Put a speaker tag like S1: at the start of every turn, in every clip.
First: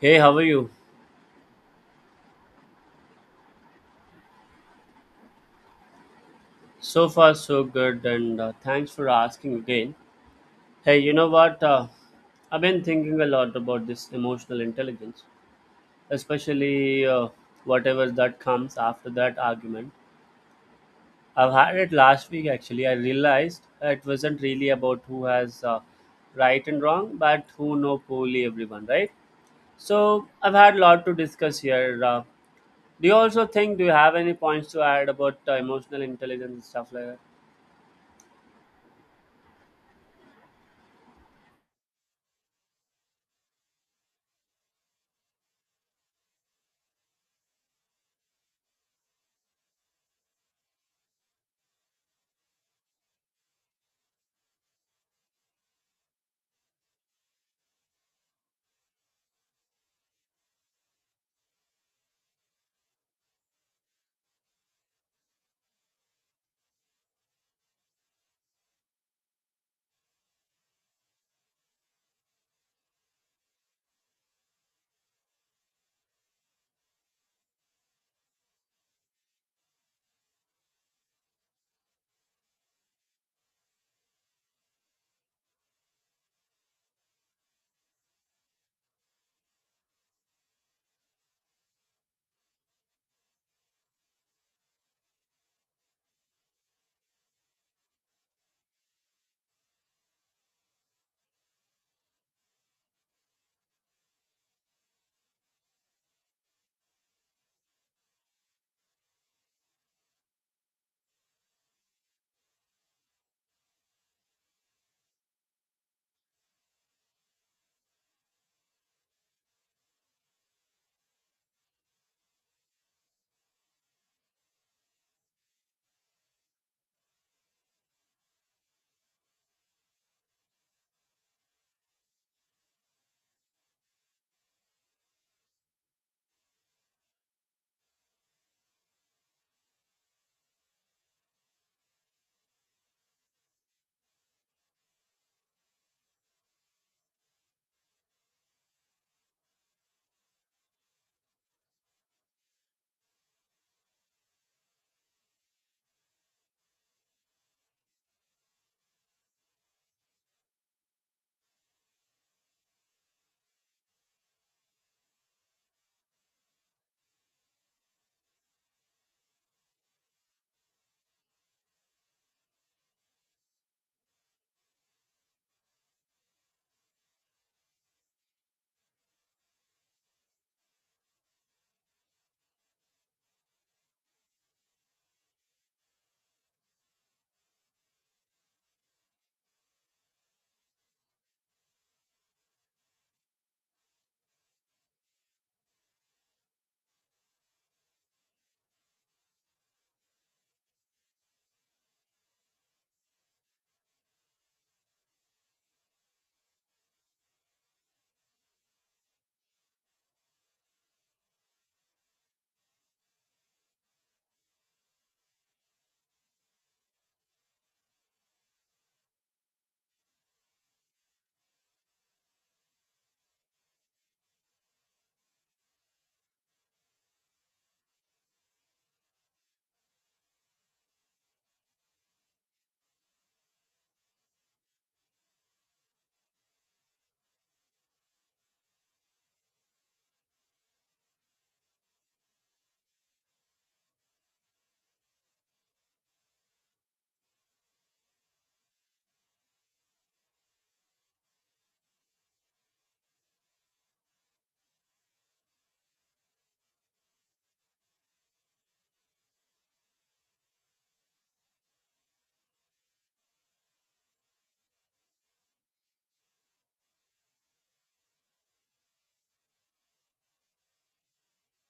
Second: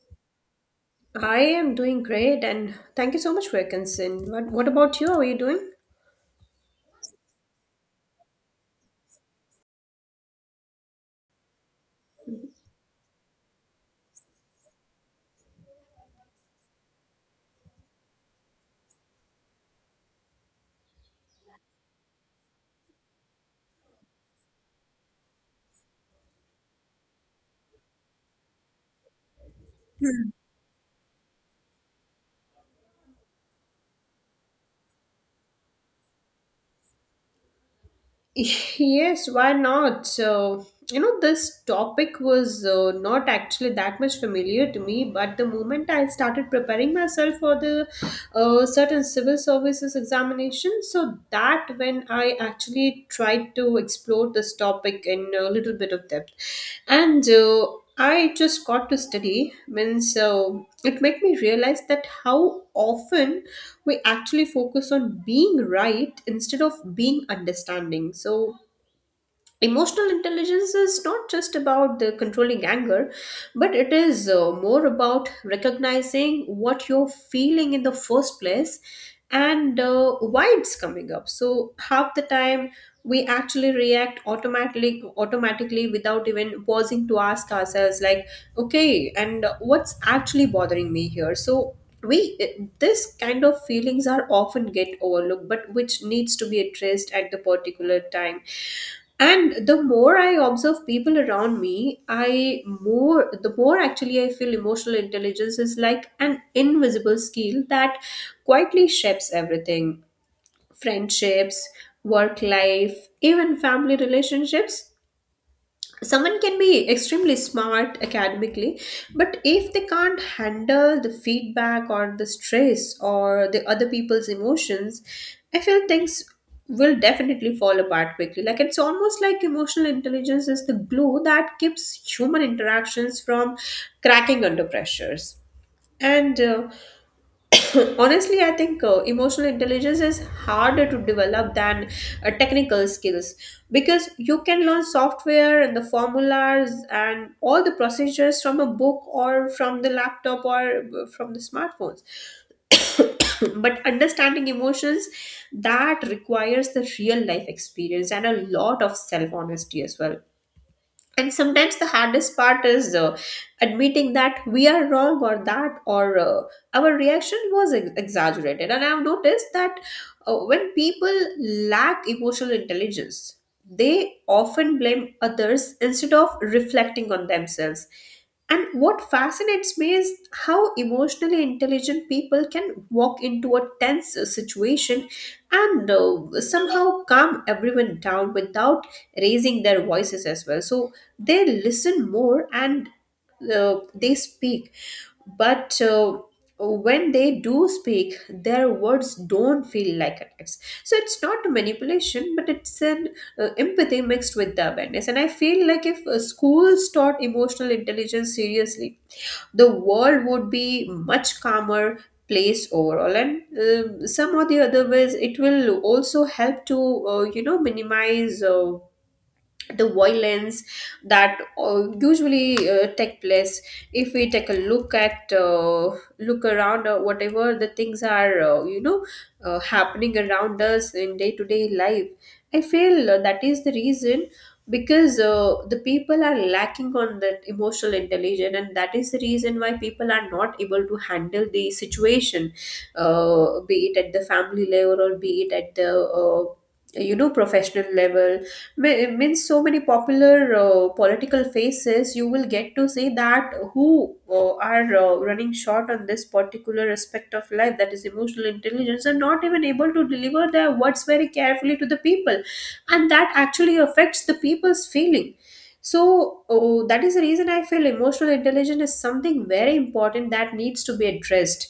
S1: Hey, how are you?
S2: I am doing great, and thank you so much for your concern. What about you? How are you doing?
S1: So far, so good, and thanks for asking again. Hey, you know what? I've been thinking a lot about this emotional intelligence, especially whatever that comes after that argument. I've had it last week actually. I realized it wasn't really about who has right and wrong, but who know poorly everyone, right? So I've had a lot to discuss here. Do you also think? Do you have any points to add about emotional intelligence and stuff like that?
S2: Yes, why not? So, you know, this topic was not actually that much familiar to me, but the moment I started preparing myself for the certain civil services examination, so that when I actually tried to explore this topic in a little bit of depth, and I just got to study means, so it made me realize that how often we actually focus on being right instead of being understanding. So emotional intelligence is not just about the controlling anger, but it is more about recognizing what you're feeling in the first place and why it's coming up. So half the time we actually react automatically without even pausing to ask ourselves, like, okay, and what's actually bothering me here. So this kind of feelings are often get overlooked, but which needs to be addressed at the particular time. And the more I observe people around me, I more the more actually I feel emotional intelligence is like an invisible skill that quietly shapes everything: friendships, work life, even family relationships. Someone can be extremely smart academically, but if they can't handle the feedback or the stress or the other people's emotions, I feel things will definitely fall apart quickly. Like, it's almost like emotional intelligence is the glue that keeps human interactions from cracking under pressures. And Honestly, I think emotional intelligence is harder to develop than technical skills, because you can learn software and the formulas and all the procedures from a book or from the laptop or from the smartphones. But understanding emotions, that requires the real life experience and a lot of self honesty as well. And sometimes the hardest part is admitting that we are wrong, or that or our reaction was exaggerated. And I've noticed that when people lack emotional intelligence, they often blame others instead of reflecting on themselves. And what fascinates me is how emotionally intelligent people can walk into a tense situation and somehow calm everyone down without raising their voices as well. So they listen more, and they speak, but when they do speak, their words don't feel like attacks. So it's not a manipulation, but it's an empathy mixed with the awareness. And I feel like if schools taught emotional intelligence seriously, the world would be much calmer place overall. And some or the other ways, it will also help to minimize the violence that usually take place. If we take a look at, look around whatever the things are, happening around us in day to day life, I feel that is the reason, because the people are lacking on that emotional intelligence, and that is the reason why people are not able to handle the situation, be it at the family level or be it at the uh, professional level. Means so many popular political faces you will get to see that who are running short on this particular aspect of life, that is emotional intelligence, and not even able to deliver their words very carefully to the people, and that actually affects the people's feeling. So that is the reason I feel emotional intelligence is something very important that needs to be addressed,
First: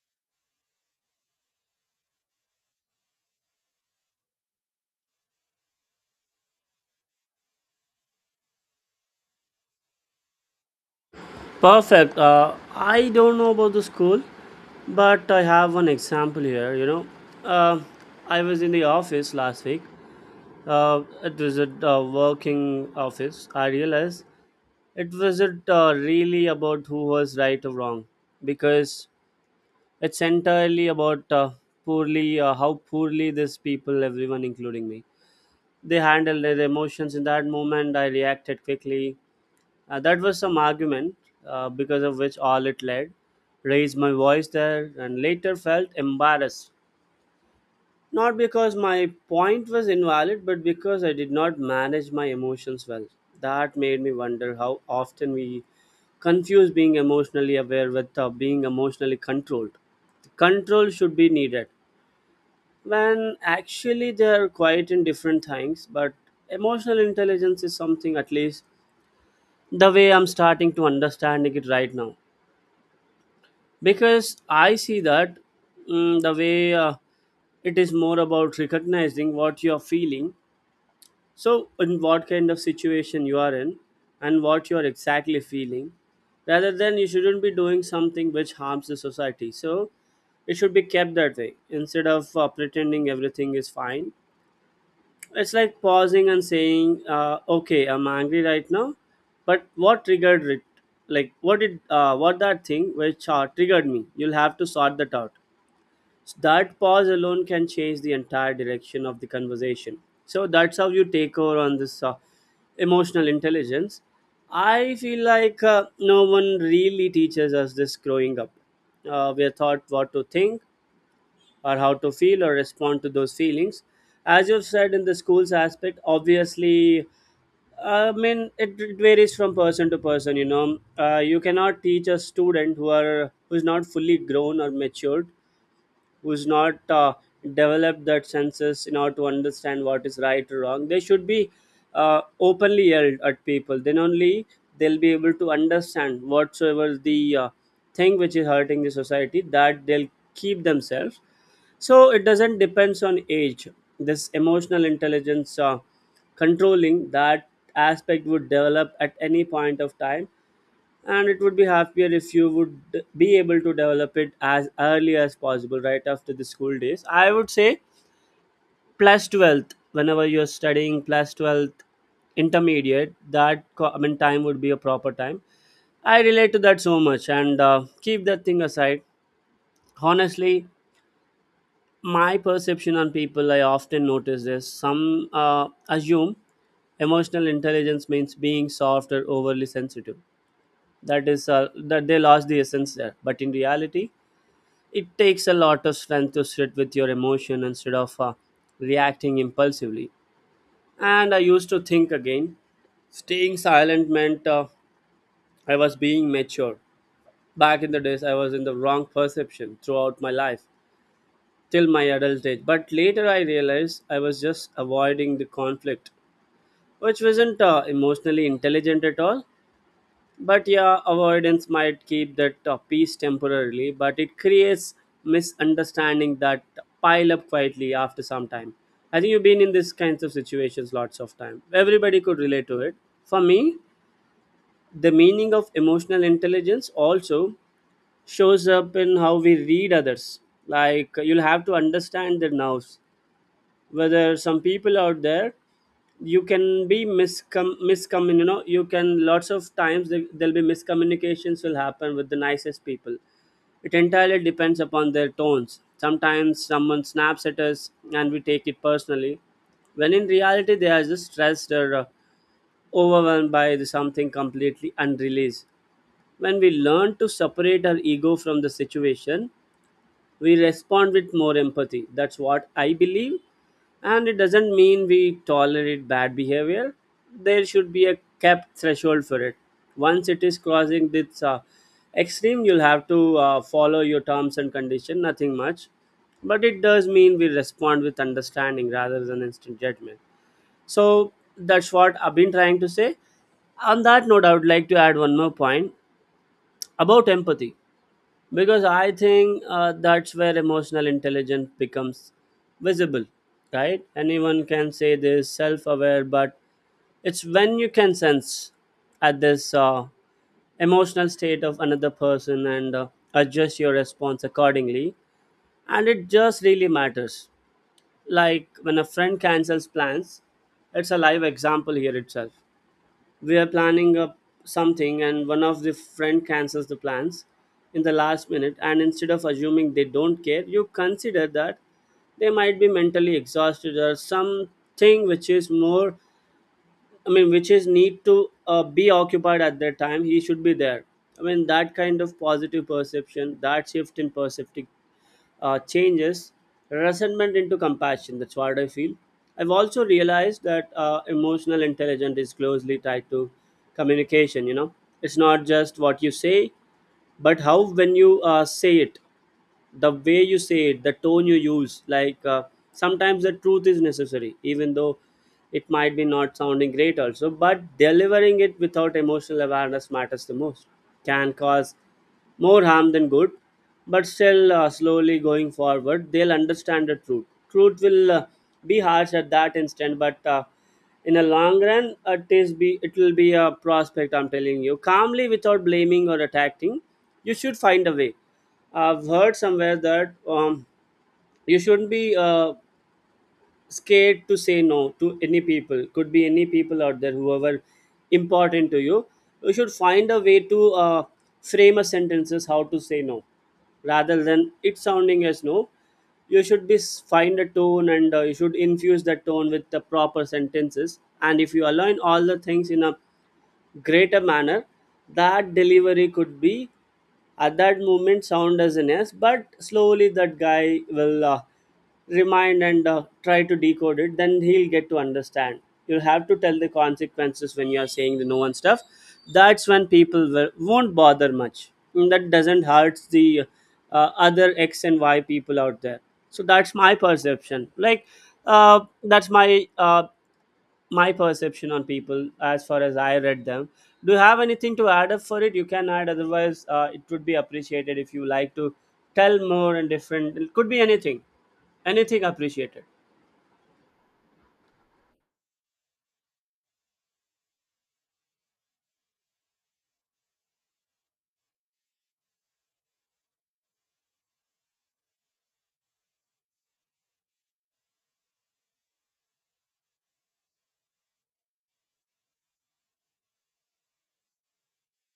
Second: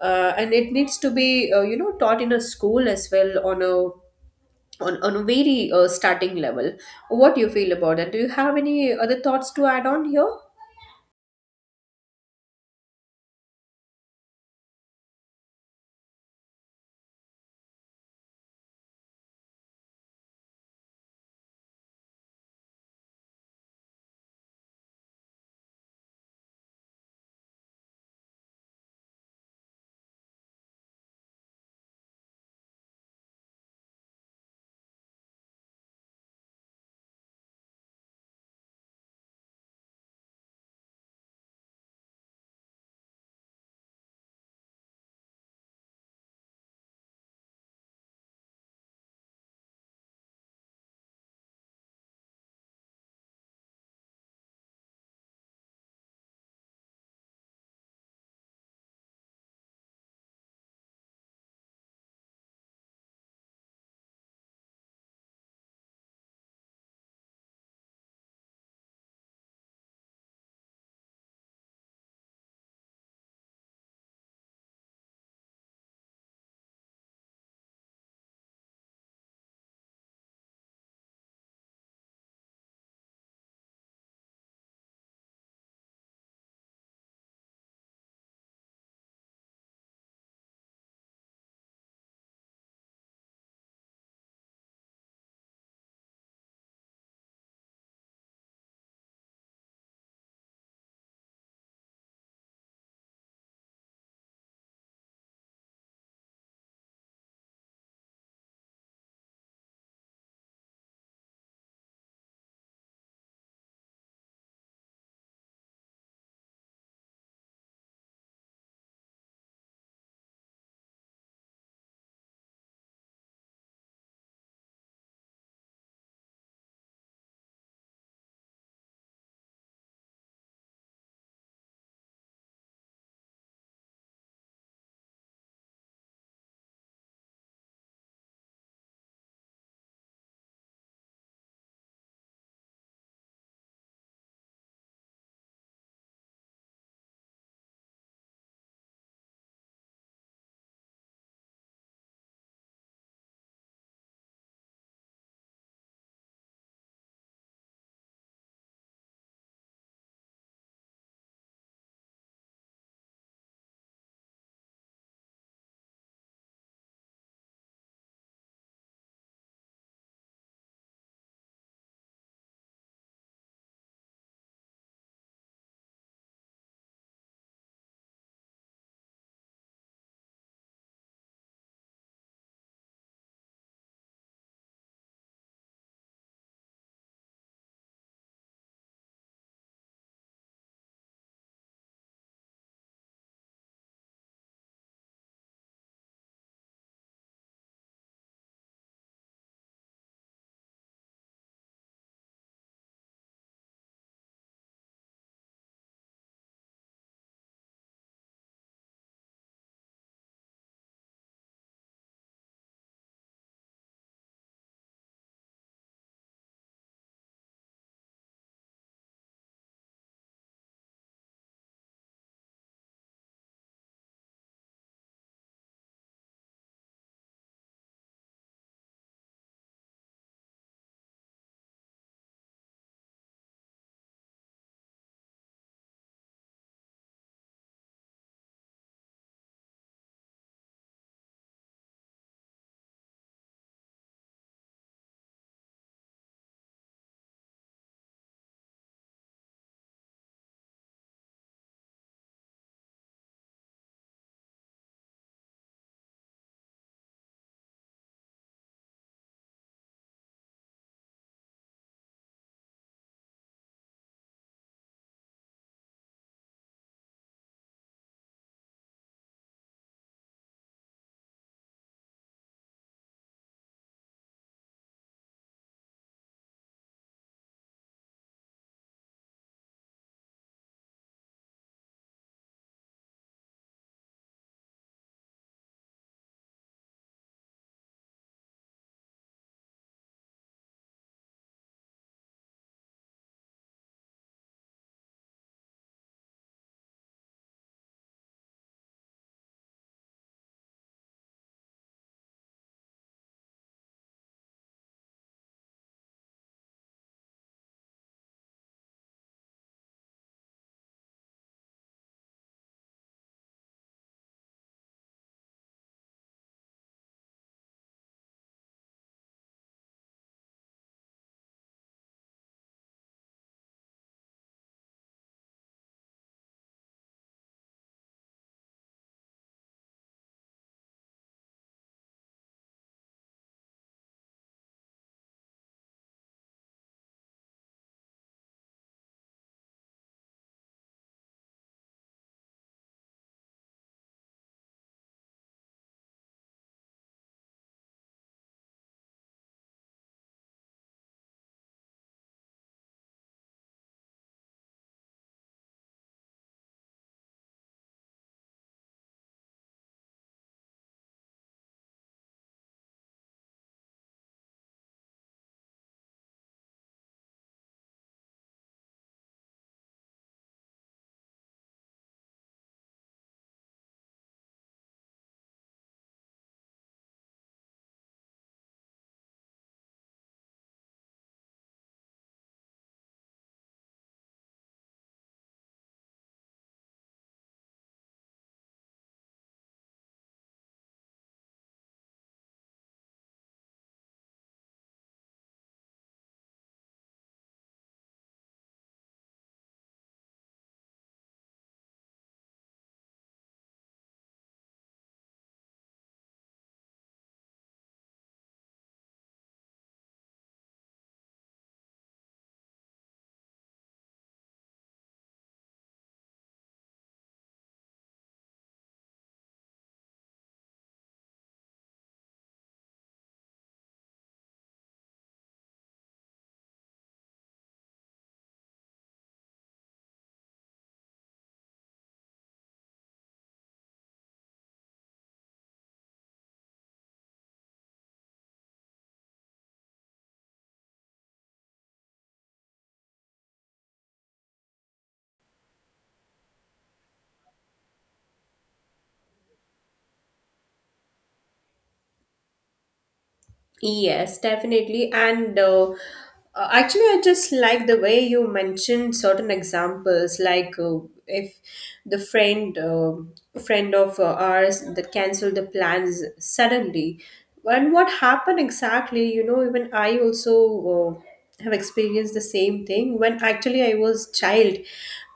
S2: and it needs to be taught in a school as well, on a on a very starting level. What do you feel about that? Do you have any other thoughts to add on here?
S1: Perfect. I don't know about the school, but I have one example here. You know, uh, I was in the office last week. It was a working office. I realized it wasn't really about who was right or wrong because it's entirely about poorly how poorly these people, everyone including me, they handled their emotions in that moment. I reacted quickly, that was some argument because of which all it led. Raised my voice there and later felt embarrassed. Not because my point was invalid, but because I did not manage my emotions well. That made me wonder how often we confuse being emotionally aware with being emotionally controlled. Control should be needed when actually they are quite in different things, but emotional intelligence is something, at least the way I'm starting to understanding it right now, because I see that the way it is more about recognizing what you're feeling, so in what kind of situation you are in and what you're exactly feeling, rather than you shouldn't be doing something which harms the society. So it should be kept that way instead of pretending everything is fine. It's like pausing and saying, "Okay, I'm angry right now, but what triggered it? Like, what did what that thing which triggered me? You'll have to sort that out." So that pause alone can change the entire direction of the conversation. So that's how you take over on this emotional intelligence. I feel like no one really teaches us this growing up. We are taught what to think, or how to feel or respond to those feelings. As you've said in the school's aspect, obviously, I mean, it varies from person to person, you know. You cannot teach a student who are who's not fully grown or matured, who's not developed that senses in order to understand what is right or wrong. They should be openly yelled at people. Then only they'll be able to understand whatsoever the thing which is hurting the society, that they'll keep themselves. So it doesn't depends on age. This emotional intelligence, controlling that aspect, would develop at any point of time, and it would be happier if you would be able to develop it as early as possible, right after the school days. I would say 12th, whenever you're studying 12th, intermediate, I mean, time would be a proper time. I relate to that so much, and keep that thing aside. Honestly, my perception on people, I often notice this, some assume emotional intelligence means being soft or overly sensitive. That is that they lost the essence there, but in reality it takes a lot of strength to sit with your emotion instead of reacting impulsively. And I used to think, again, staying silent meant I was being mature. Back in the days I was in the wrong perception throughout my life, till my adult age. But later I realized I was just avoiding the conflict, which wasn't emotionally intelligent at all. But yeah, avoidance might keep that peace temporarily, but it creates misunderstanding that pile up quietly after some time. I think you've been in these kinds of situations lots of time. Everybody could relate to it. For me, the meaning of emotional intelligence also shows up in how we read others. Like, you'll have to understand their nerves, whether some people out there you can be miscom miscom you know, you can, lots of times there'll be miscommunications will happen with the nicest people. It entirely depends upon their tones. Sometimes someone snaps at us and we take it personally, when in reality they are just stressed or overwhelmed by the something completely unreleased. When we learn to separate our ego from the situation, we respond with more empathy. That's what I believe. And it doesn't mean we tolerate bad behavior. There should be a capped threshold for it. Once it is crossing this extreme, you'll have to follow your terms and condition. Nothing much, but it does mean we respond with understanding rather than instant judgment. So that's what I've been trying to say. On that note, I would like to add one more point about empathy, because I think that's where emotional intelligence becomes visible, right? Anyone can say this self-aware, but it's when you can sense at this emotional state of another person and adjust your response accordingly, and it just really matters. Like, when a friend cancels plans, it's a live example here itself. We are planning up something, and one of the friend cancels the plans in the last minute, and instead of assuming they don't care, you consider that they might be mentally exhausted or something which is more, I mean, which is need to be occupied at that time, he should be there. I mean, that kind of positive perception, that shift in perceptive, changes resentment into compassion. That's what I feel. I've also realized that emotional intelligence is closely tied to communication. You know, it's not just what you say, but how when you say it, the way you say it, the tone you use. Like sometimes the truth is necessary, even though it might be not sounding great also, but delivering it without emotional awareness matters the most, can cause more harm than good. But still slowly going forward, they'll understand the truth. Will be harsh at that instant, but in a long run, it is be it will be a prospect. I'm telling you, calmly without blaming or attacking, you should find a way. I've heard somewhere that you shouldn't be scared to say no to any people. Could be any people out there, whoever important to you. You should find a way to frame a sentences how to say no, rather than it sounding as no. You should find a tone, and you should infuse that tone with the proper sentences. And if you align all the things in a greater manner, that delivery could be, at that moment, sound as an S, but slowly that guy will remind and try to decode it, then he'll get to understand. You'll have to tell the consequences when you're saying the no and stuff. That's when people won't bother much. And that doesn't hurt the other x and y people out there. So that's my perception. Like that's my perception on people as far as I read them. Do you have anything to add up for it? You can add, otherwise, it would be appreciated if you like to tell more and different. It could be anything, anything appreciated.
S2: Yes, definitely. And actually, I just like the way you mentioned certain examples, like, if the friend, friend of ours, that canceled the plans suddenly, and what happened exactly, you know, even I also uh, have experienced the same thing. When actually I was child,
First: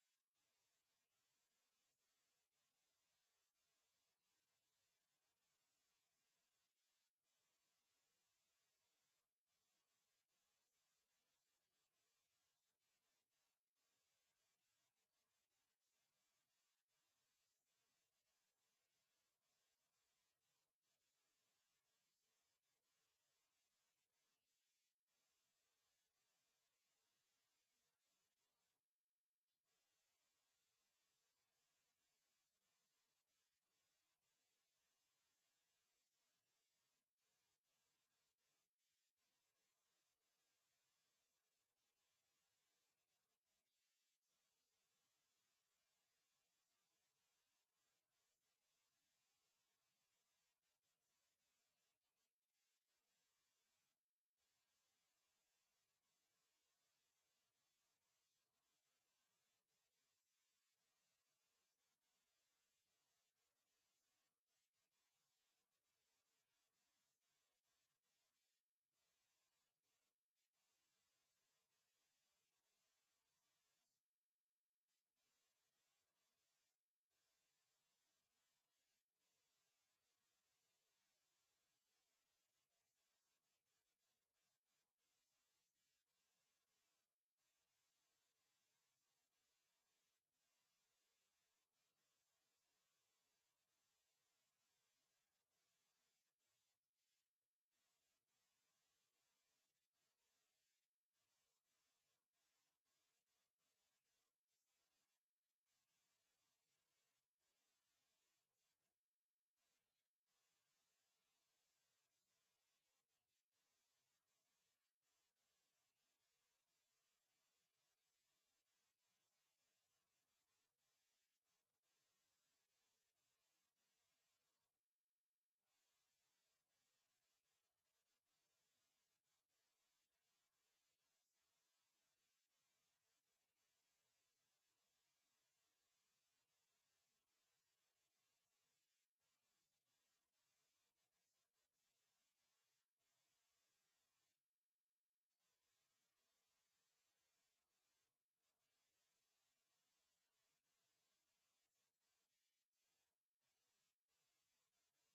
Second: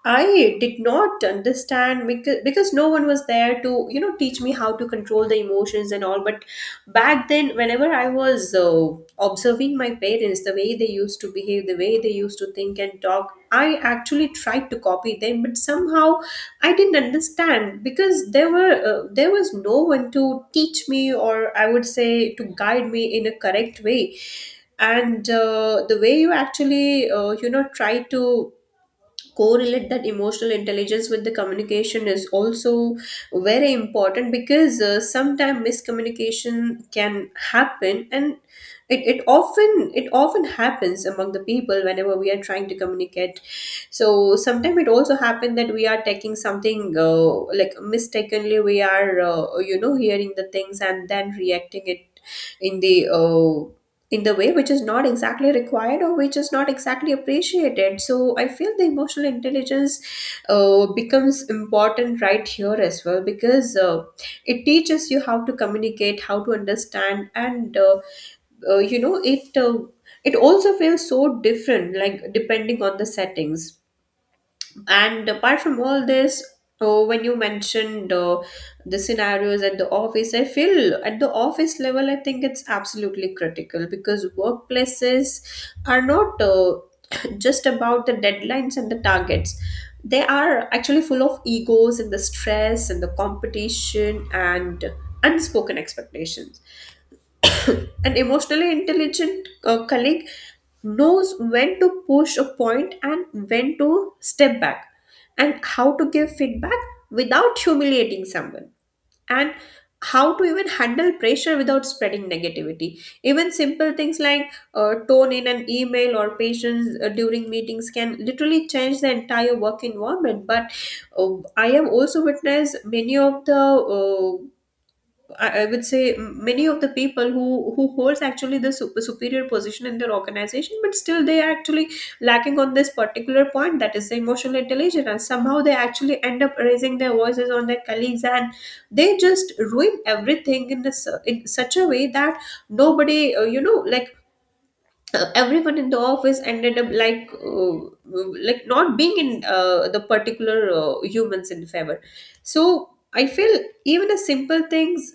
S2: I did not understand because no one was there to, you know, teach me how to control the emotions and all. But back then, whenever I was observing my parents, the way they used to behave, the way they used to think and talk, I actually tried to copy them. But somehow, I didn't understand because there was no one to teach me, or I would say to guide me in a correct way. And the way you actually try to correlate that emotional intelligence with the communication is also very important, because sometimes miscommunication can happen, and it often happens among the people whenever we are trying to communicate. So sometimes it also happens that we are taking something, like, mistakenly we are, you know, hearing the things and then reacting it in the uh, in the way which is not exactly required, or which is not exactly appreciated. So I feel the emotional intelligence becomes important right here as well, because it teaches you how to communicate, how to understand, and, it it also feels so different, like, depending on the settings. And apart from all this, oh, when you mentioned the scenarios at the office, I feel at the office level, I think it's absolutely critical, because workplaces are not just about the deadlines and the targets. They are actually full of egos and the stress and the competition and unspoken expectations. An emotionally intelligent colleague knows when to push a point and when to step back, and how to give feedback without humiliating someone, and how to even handle pressure without spreading negativity. Even simple things like tone in an email, or patience during meetings, can literally change the entire work environment. But I have also witnessed many of the, I would say, many of the people who holds actually the superior position in their organization, but still they are actually lacking on this particular point, that is the emotional intelligence, and somehow they actually end up raising their voices on their colleagues, and they just ruin everything in this, in such a way that nobody, you know, like. Everyone in the office ended up like not being in the particular humans in favor. So I feel even a simple things,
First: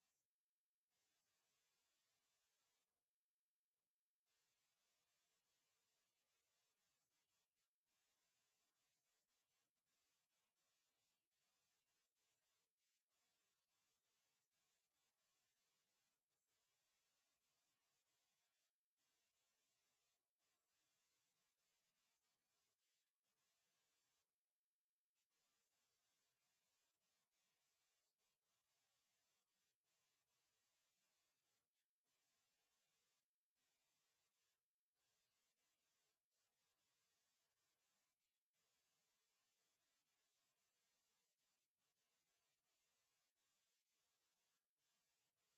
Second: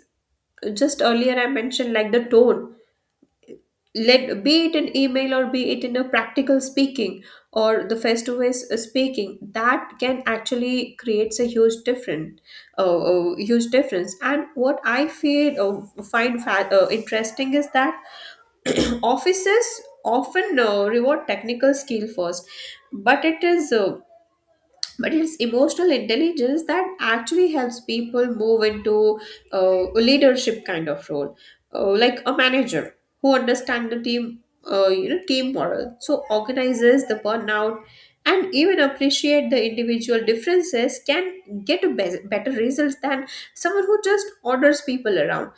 S2: just earlier I mentioned, like the tone, let be it an email or be it in a practical speaking, or the face to face speaking, that can actually creates a huge different, huge difference. And what I feel find interesting is that offices often reward technical skill first, but it is uh, but it's emotional intelligence that actually helps people move into a leadership kind of role, like a manager who understands the team, you know, team moral, so organizes the burnout, and even appreciate the individual differences, can get a better results than someone who just orders people around.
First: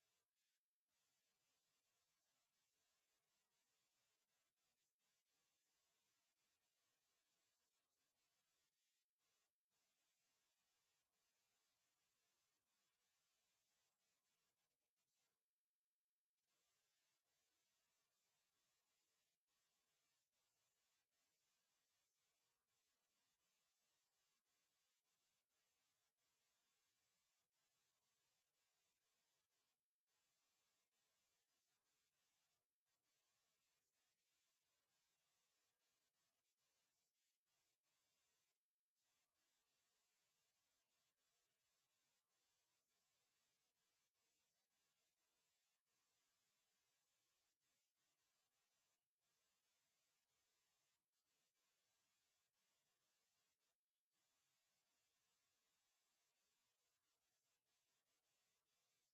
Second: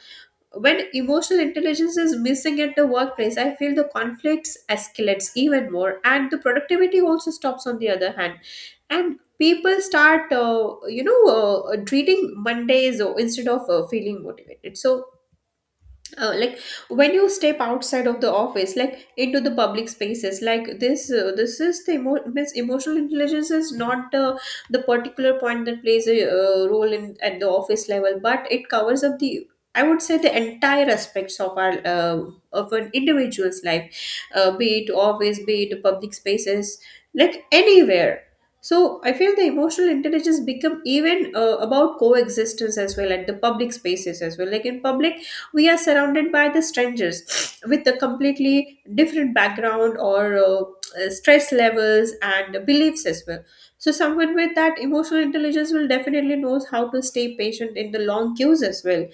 S2: When emotional intelligence is missing at the workplace, I feel the conflicts escalates even more, and the productivity also stops on the other hand, and people start, treating Mondays instead of feeling motivated. So, like, when you step outside of the office, like into the public spaces, like this, this is the means emotional intelligence is not the the particular point that plays a role in at the office level, but it covers up the, I would say, the entire aspects of our, of an individual's life, be it office, be it public spaces, like anywhere. So I feel the emotional intelligence become even about coexistence as well at the public spaces as well. Like in public, we are surrounded by the strangers with a completely different background or stress levels and beliefs as well. So someone with that emotional intelligence will definitely knows how to stay patient in the long queues as well,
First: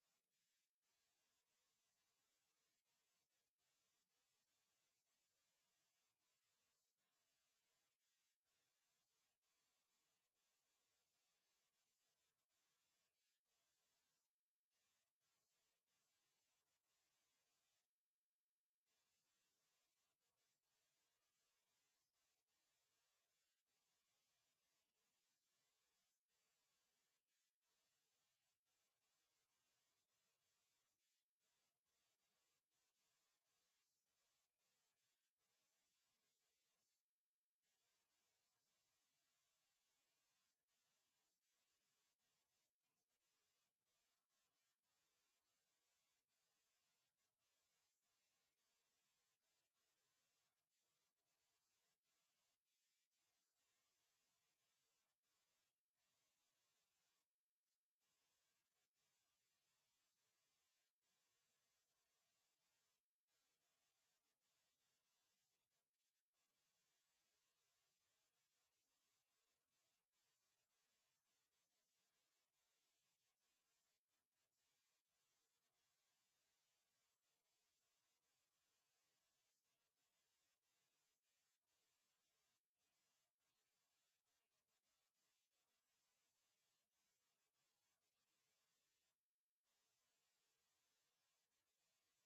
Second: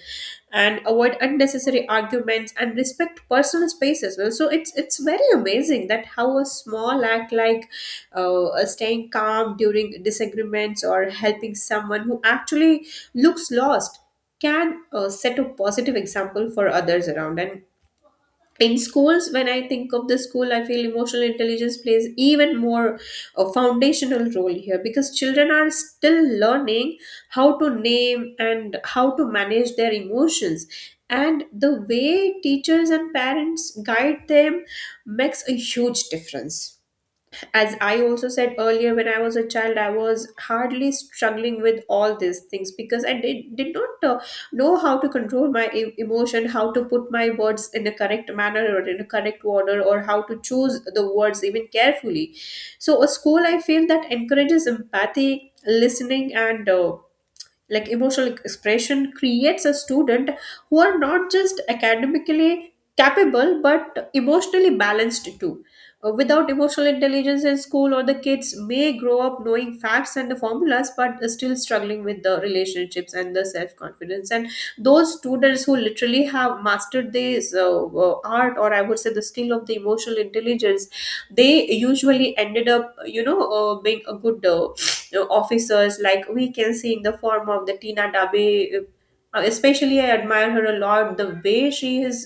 S2: and avoid unnecessary arguments and respect personal space as well. So it's very amazing that how a small act like staying calm during disagreements or helping someone who actually looks lost can set a positive example for others around. And in schools, when I think of the school, I feel emotional intelligence plays even more a foundational role here, because children are still learning how to name and how to manage their emotions, and the way teachers and parents guide them makes a huge difference. As I also said earlier, when I was a child I was hardly struggling with all these things, because I did not know how to control my emotion, how to put my words in a correct manner or in a correct order, or how to choose the words even carefully. So a school, I feel, that encourages empathy, listening and like emotional expression creates a student who are not just academically capable but emotionally balanced too. Without emotional intelligence in school, or the kids may grow up knowing facts and the formulas but still struggling with the relationships and the self-confidence. And those students who literally have mastered this uh, art, or I would say the skill of the emotional intelligence, they usually ended up, you know, being a good officers, like we can see in the form of the Tina Dabe. Especially I admire her a lot. The way she has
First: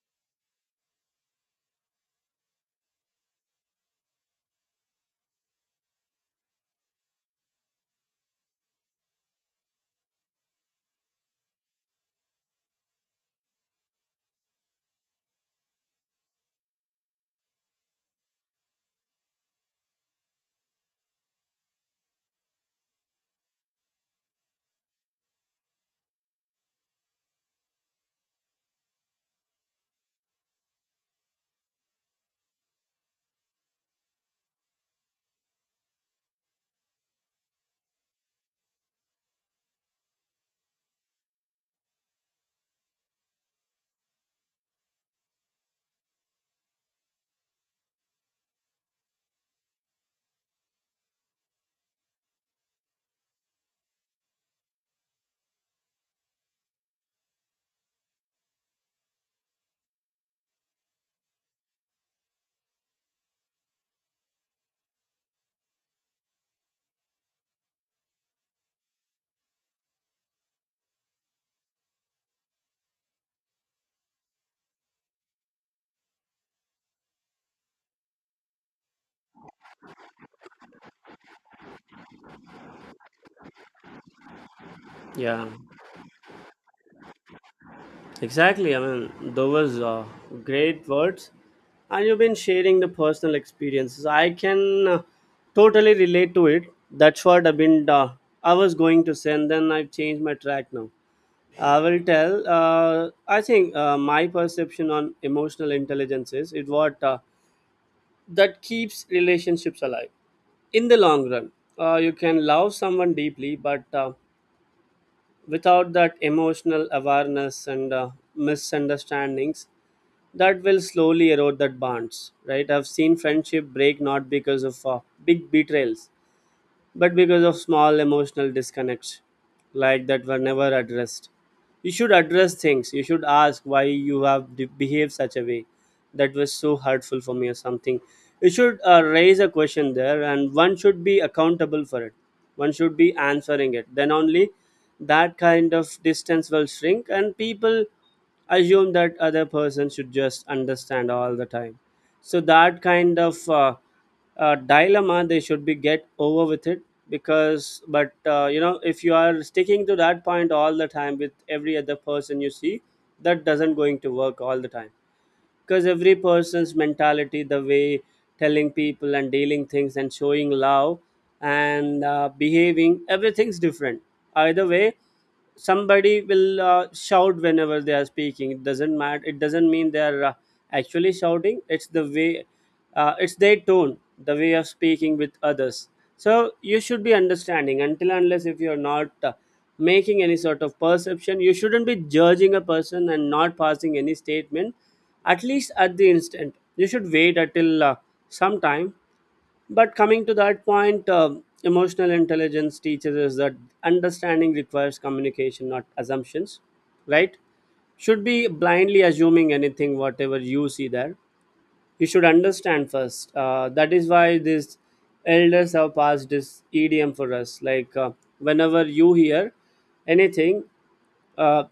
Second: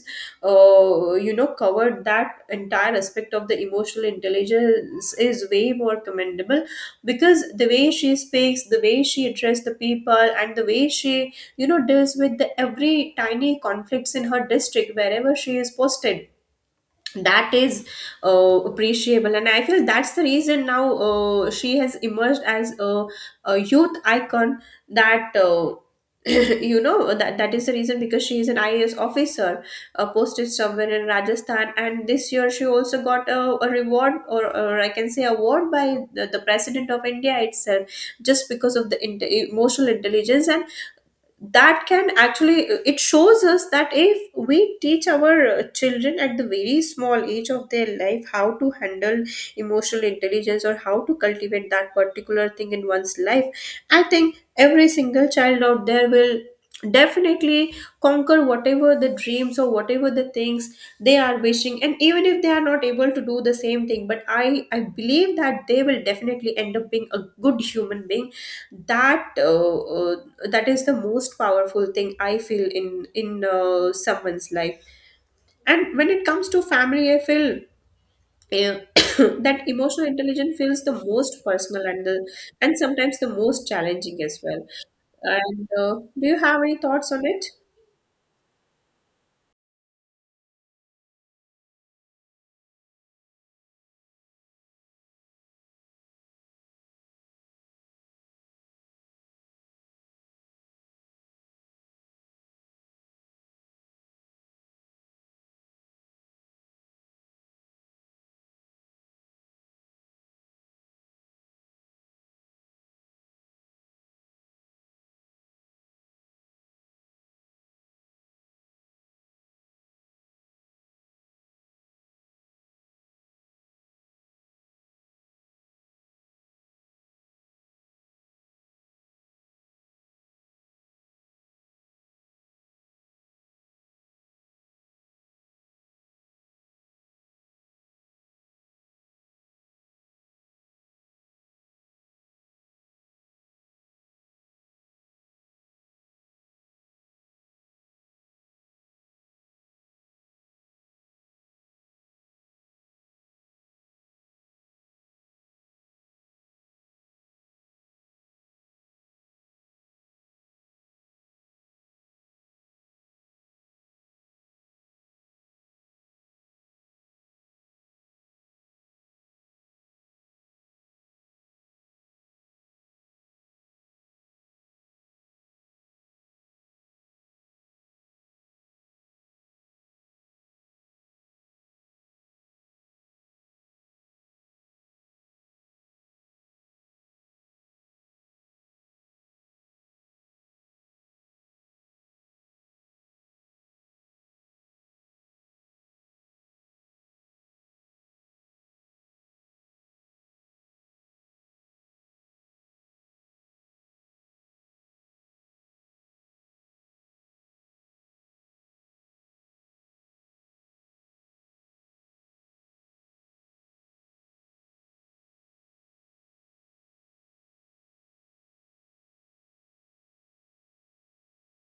S2: you know covered that entire aspect of the emotional intelligence is way more commendable, because the way she speaks, the way she addresses the people, and the way she, you know, deals with the every tiny conflicts in her district wherever she is posted, that is uh, appreciable. And I feel that's the reason now she has emerged as a youth icon. That you know, that is the reason, because she is an IAS officer posted somewhere in Rajasthan. And this year she also got a reward, or I can say award by the president of India itself, just because of the inte emotional intelligence. And that can actually, it shows us that if we teach our children at the very small age of their life how to handle emotional intelligence, or how to cultivate that particular thing in one's life, I think every single child out there will definitely conquer whatever the dreams or whatever the things they are wishing. And even if they are not able to do the same thing, but I believe that they will definitely end up being a good human being. That that is the most powerful thing I feel in someone's life. And when it comes to family, I feel uh, that emotional intelligence feels the most personal, and the, and sometimes the most challenging as well.
S1: Yeah,
S2: And do you have any thoughts on it?
S1: exactly. I mean, those great words, and you've been sharing the personal experiences. I can totally relate to it. That's what I've been. I was going to say, and then I've changed my track now. I will tell. I think my perception on emotional intelligence is it what that keeps relationships alive in the long run. You can love someone deeply, but without that emotional awareness and misunderstandings, that will slowly erode that bonds. Right? I've seen friendship break not because of big betrayals, but because of small emotional disconnects like that were never addressed. You should address things. You should ask why you have behaved such a way that was so hurtful for me or something. You should raise a question there, and one should be accountable for it. One should be answering it. Then only that kind of distance will shrink, and people assume that other person should just understand all the time, so that kind of dilemma they should be get over with it. Because but uh, you know, if you are sticking to that point all the time with every other person you see, that doesn't going to work all the time, because every person's mentality, the way telling people and dealing things and showing love and behaving, everything's different. Either way, somebody will shout whenever they are speaking. It doesn't matter, it doesn't mean they are actually shouting, it's the way, it's their tone, the way of speaking with others. So you should be understanding. Until unless, if you're not making any sort of perception, you shouldn't be judging a person and not passing any statement, at least at the instant. You should wait until some time. But coming to that point, emotional intelligence teaches us that understanding requires communication, not assumptions, right? Should be blindly assuming anything, whatever you see there. You should understand first. That is why these elders have passed this idiom for us. Like, whenever you hear anything, uh,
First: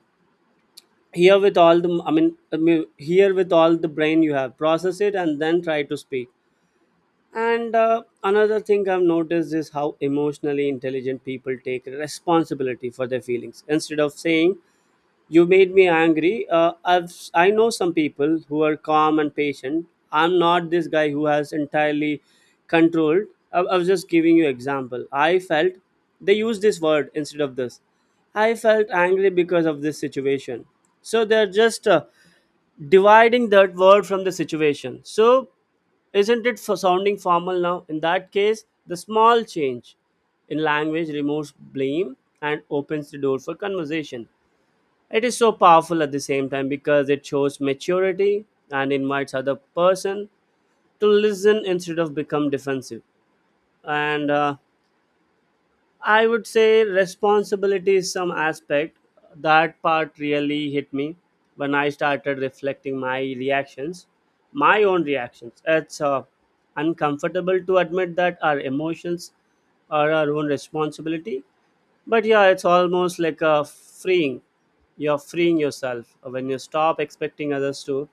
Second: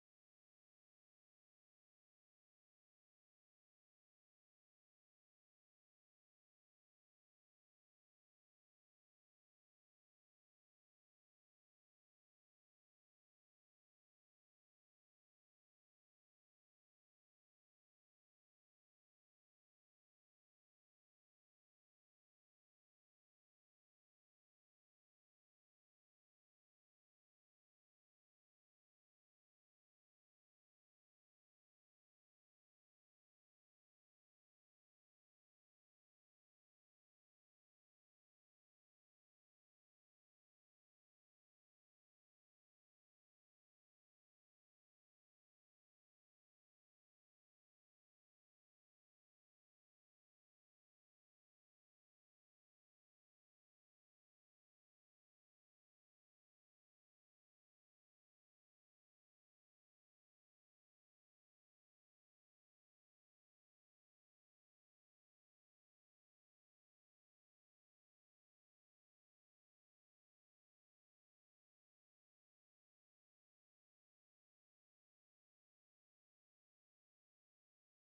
S1: hear with all the, I mean, hear with all the brain you have, process it, and then try to speak. And another thing I've noticed is how emotionally intelligent people take responsibility for their feelings. Instead of saying, "You made me angry," I know some people who are calm and patient. I'm not this guy who has entirely controlled. I was just giving you example. I felt they use this word instead of this. I felt angry because of this situation. So they're just dividing that word from the situation. So, isn't it for sounding formal now? In that case, the small change in language removes blame and opens the door for conversation. It is so powerful at the same time because it shows maturity and invites other person to listen instead of become defensive. And I would say responsibility is some aspect. That part really hit me when I started reflecting my reactions, my own reactions. It's uncomfortable to admit that our emotions are our own responsibility, but yeah, it's almost like a freeing. You're freeing yourself. When you stop expecting others to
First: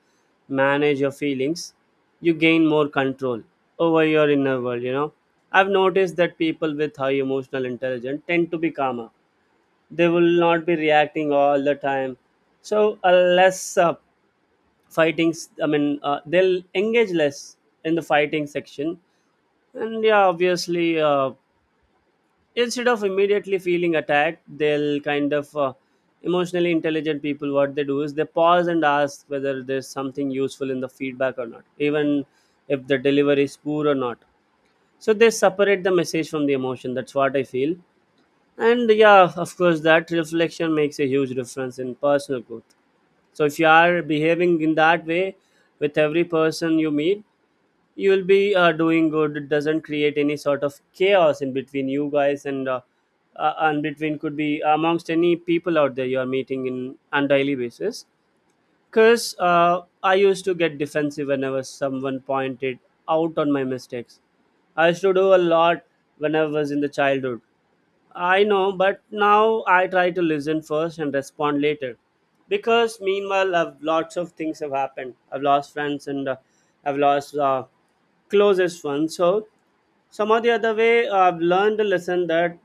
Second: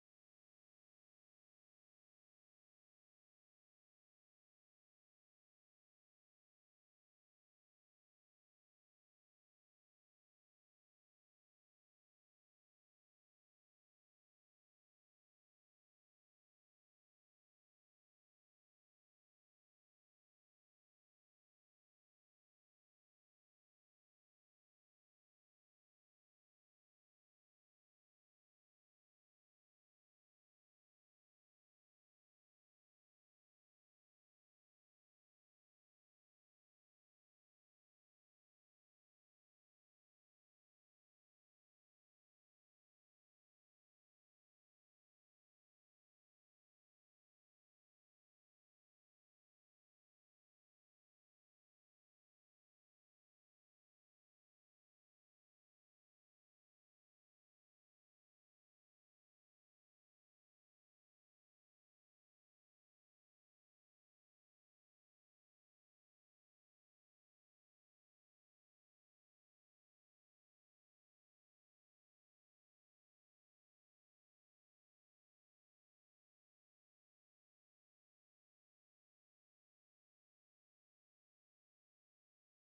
S1: manage your feelings, you gain more control over your inner world, you know. I've noticed that people with high emotional intelligence tend to be calmer. They will not be reacting all the time, so a less fighting. They'll engage less in the fighting section. And yeah, obviously, instead of immediately feeling attacked, they'll kind of emotionally intelligent people, what they do is they pause and ask whether there's something useful in the feedback or not, even if the delivery is poor or not. So they separate the message from the emotion, that's what I feel. And yeah, of course that reflection makes a huge difference in personal growth. So if you are behaving in that way with every person you meet, you will be doing good. It doesn't create any sort of chaos in between you guys and between could be amongst any people out there you are meeting in on daily basis. Cause I used to get defensive whenever someone pointed out on my mistakes. I used to do a lot when I was in the childhood. I know, but now I try to listen first and respond later. Because meanwhile, lots of things have happened. I've lost friends and I've lost closest ones. So, some of the other way, I've learned a lesson that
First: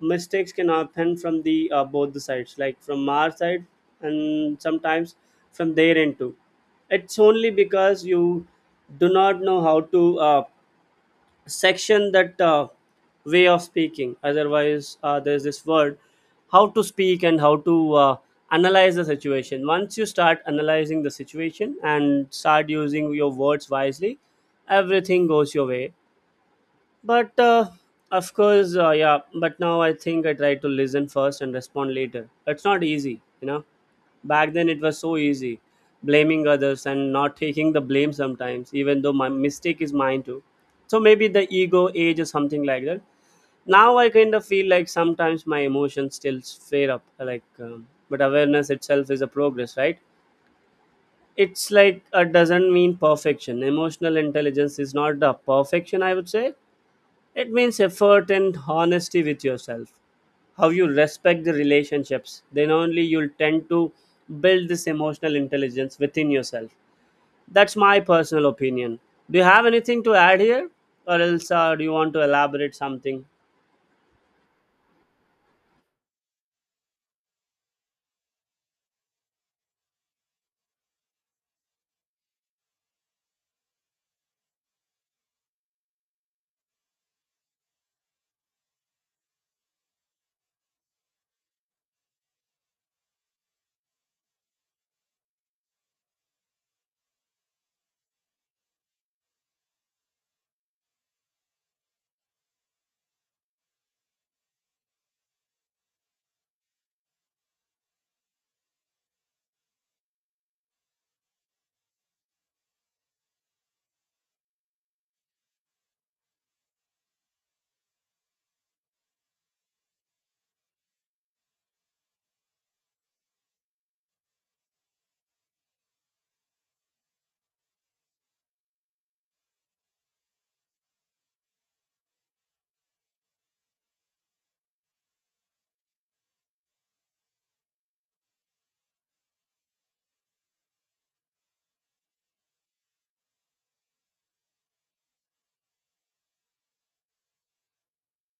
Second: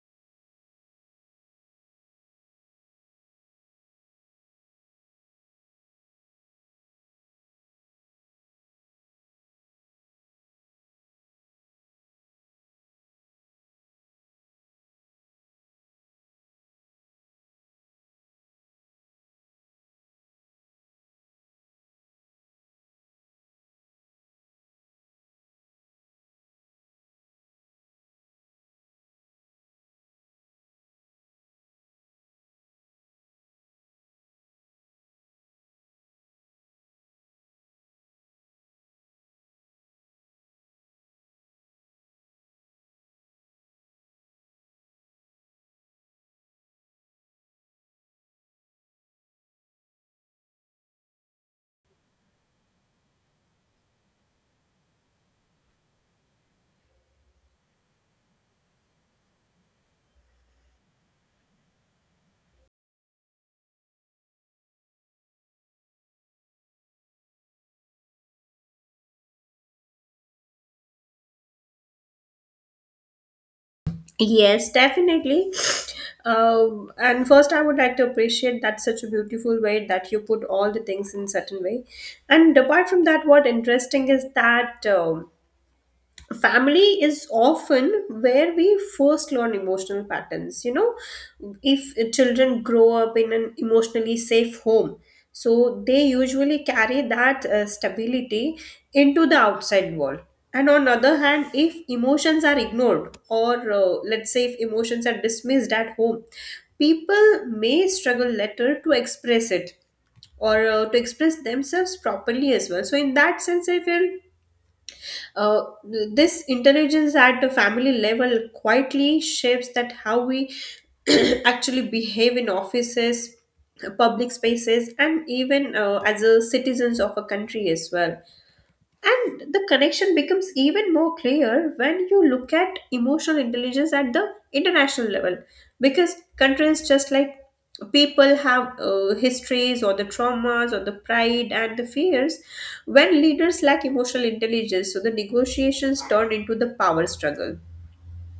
S1: mistakes can happen from the both the sides, like from our side and sometimes from their end too. It's only because you do not know how to section that way of speaking. Otherwise there's this word, how to speak and how to analyze the situation. Once you start analyzing the situation and start using your words wisely, everything goes your way. But of course yeah, but now I think I try to listen first and respond later. It's not easy, you know. Back then, it was so easy blaming others and not taking the blame sometimes, even though my mistake is mine too. So maybe the ego age or something like that. Now I kind of feel like sometimes my emotions still flare up, like, but awareness itself is a progress, right? It's like it doesn't mean perfection. Emotional intelligence is not the perfection, I would say. It means effort and honesty with yourself. How you respect the relationships, then only you'll tend to build this emotional intelligence within yourself. That's my personal opinion. Do you have anything to add here, or else do you want to elaborate something?
S2: Yes, definitely. And first, I would like to appreciate that such a beautiful way that you put all the things in certain way. And apart from that, what interesting is that family is often where we first learn emotional patterns, you know. If children grow up in an emotionally safe home, so they usually carry that stability into the outside world. And on the other hand, if emotions are ignored, or let's say if emotions are dismissed at home, people may struggle later to express it, or to express themselves properly as well. So in that sense I feel uh, this intelligence at the family level quietly shapes that how we actually behave in offices, public spaces, and even as a citizens of a country as well. And the connection becomes even more clear when you look at emotional intelligence at the international level. Because countries, just like people, have histories, or the traumas, or the pride and the fears. When leaders lack emotional intelligence, so the negotiations turn into the power struggle,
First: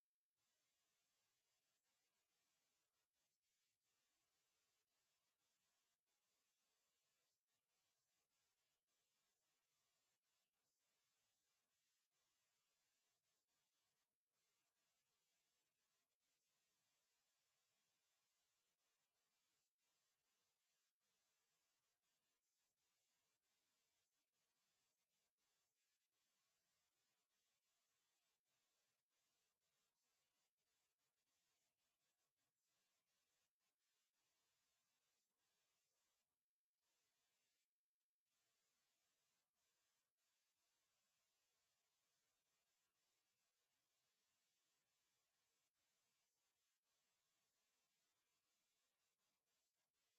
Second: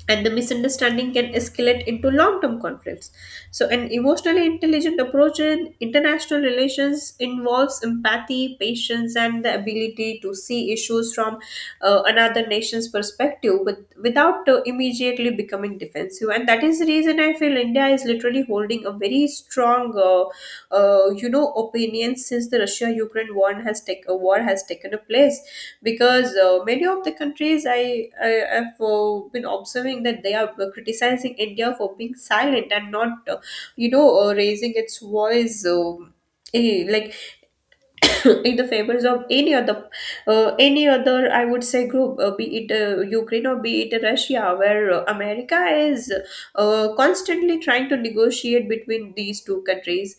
S2: and the misunderstanding can escalate into long-term conflicts. So an emotionally intelligent approach in international relations involves empathy, patience, and the ability to see issues from another nation's perspective, without immediately becoming defensive. And that is the reason I feel India is literally holding a very strong you know opinions since the Russia Ukraine war has take war has taken a place. Because many of the countries I have been observing that they are criticizing India for being silent and not you know raising its voice. Like in the favors of any other any other, I would say, group. Be it Ukraine or be it Russia, where America is constantly trying to negotiate between these two countries.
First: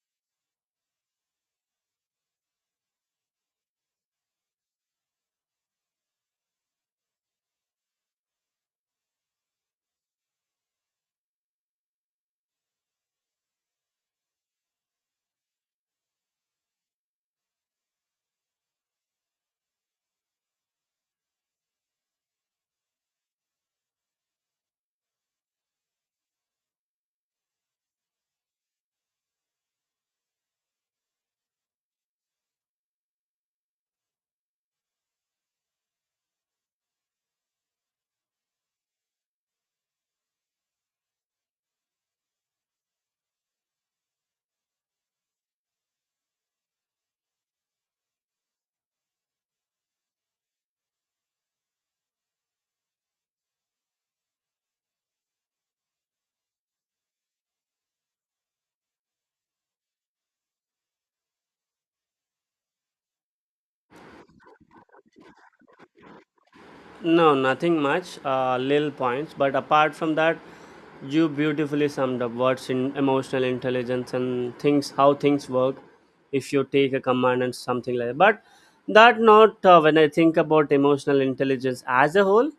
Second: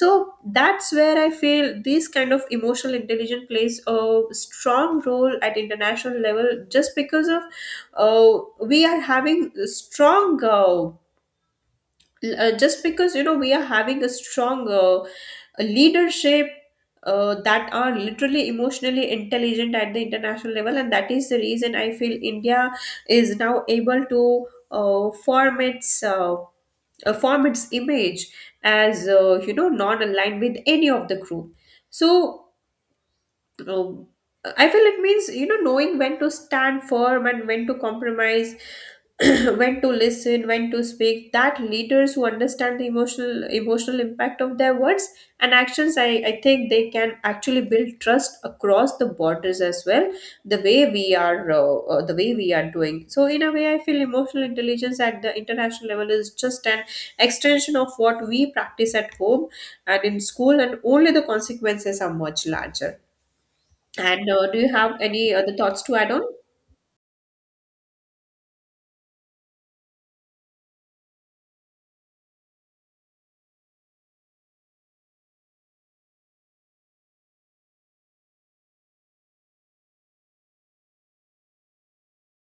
S2: So that's where I feel this kind of emotional intelligence plays a strong role at international level, just because of uh, we are having a strong just because you know we are having a strong a leadership that are literally emotionally intelligent at the international level. And that is the reason I feel India is now able to uh, form its uh, form its image as you know non aligned with any of the group. So um, I feel it means, you know, knowing when to stand firm and when to compromise, when to listen, when to speak, that leaders who understand the emotional impact of their words and actions, I think they can actually build trust across the borders as well. The way we are, the way we are doing. So in a way, I feel emotional intelligence at the international level is just an extension of what we practice at home and in school, and only the consequences are much larger. And do you have any other thoughts to add on?
S1: No, nothing much, little points. But apart from that, you beautifully summed up what's in emotional intelligence and things, how things work if you take a command and something like that. But that note, when I think about emotional intelligence as a whole,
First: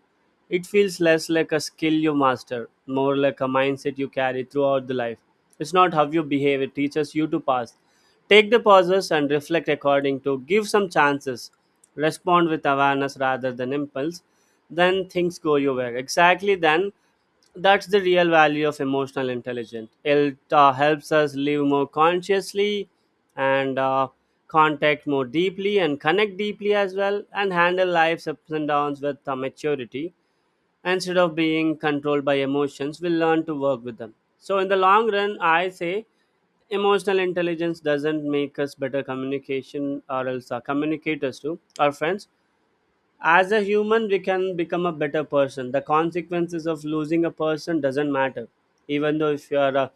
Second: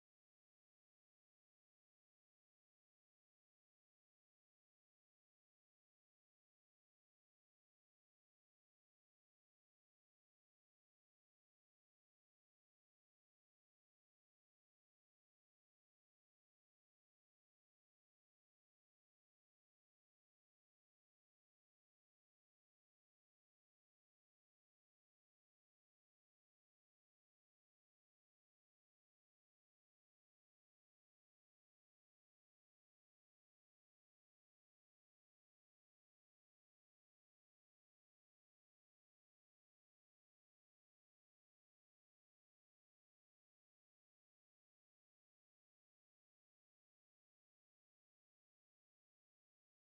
S1: it feels less like a skill you master, more like a mindset you carry throughout the life. It's not how you behave, it teaches you to pass. Take the pauses and reflect according to, give some chances, respond with awareness rather than impulse, then things go your way. Exactly then, that's the real value of emotional intelligence. It helps us live more consciously and contact more deeply and connect deeply as well, and handle life's ups and downs with maturity. Instead of being controlled by emotions, we learn to work with them. So in the long run, I say emotional intelligence doesn't make us better communication or else communicators too, our friends. As a human, we can become a better person. The consequences of losing a person doesn't matter. Even though if you are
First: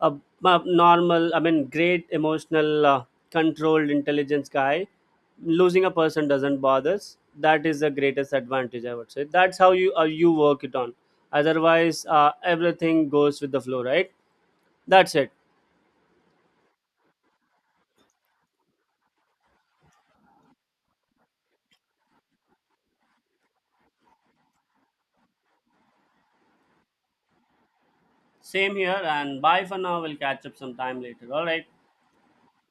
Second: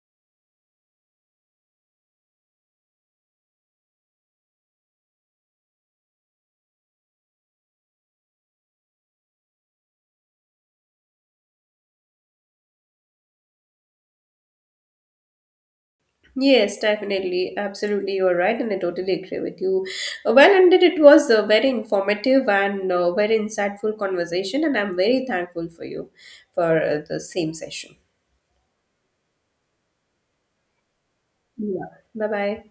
S1: a, a normal, I mean great emotional controlled intelligence guy, losing a person doesn't bother us. That is the greatest advantage, I would say. That's how you you work it on. Otherwise everything goes with the flow, right? That's it.
S2: Yes, definitely. Absolutely. You're right. And I totally agree with you. Well, and it was a very informative and very insightful conversation. And I'm very thankful for you for the same session.
S1: Same here, and bye for now, we'll catch up sometime later, all right.
S2: Yeah. Bye bye.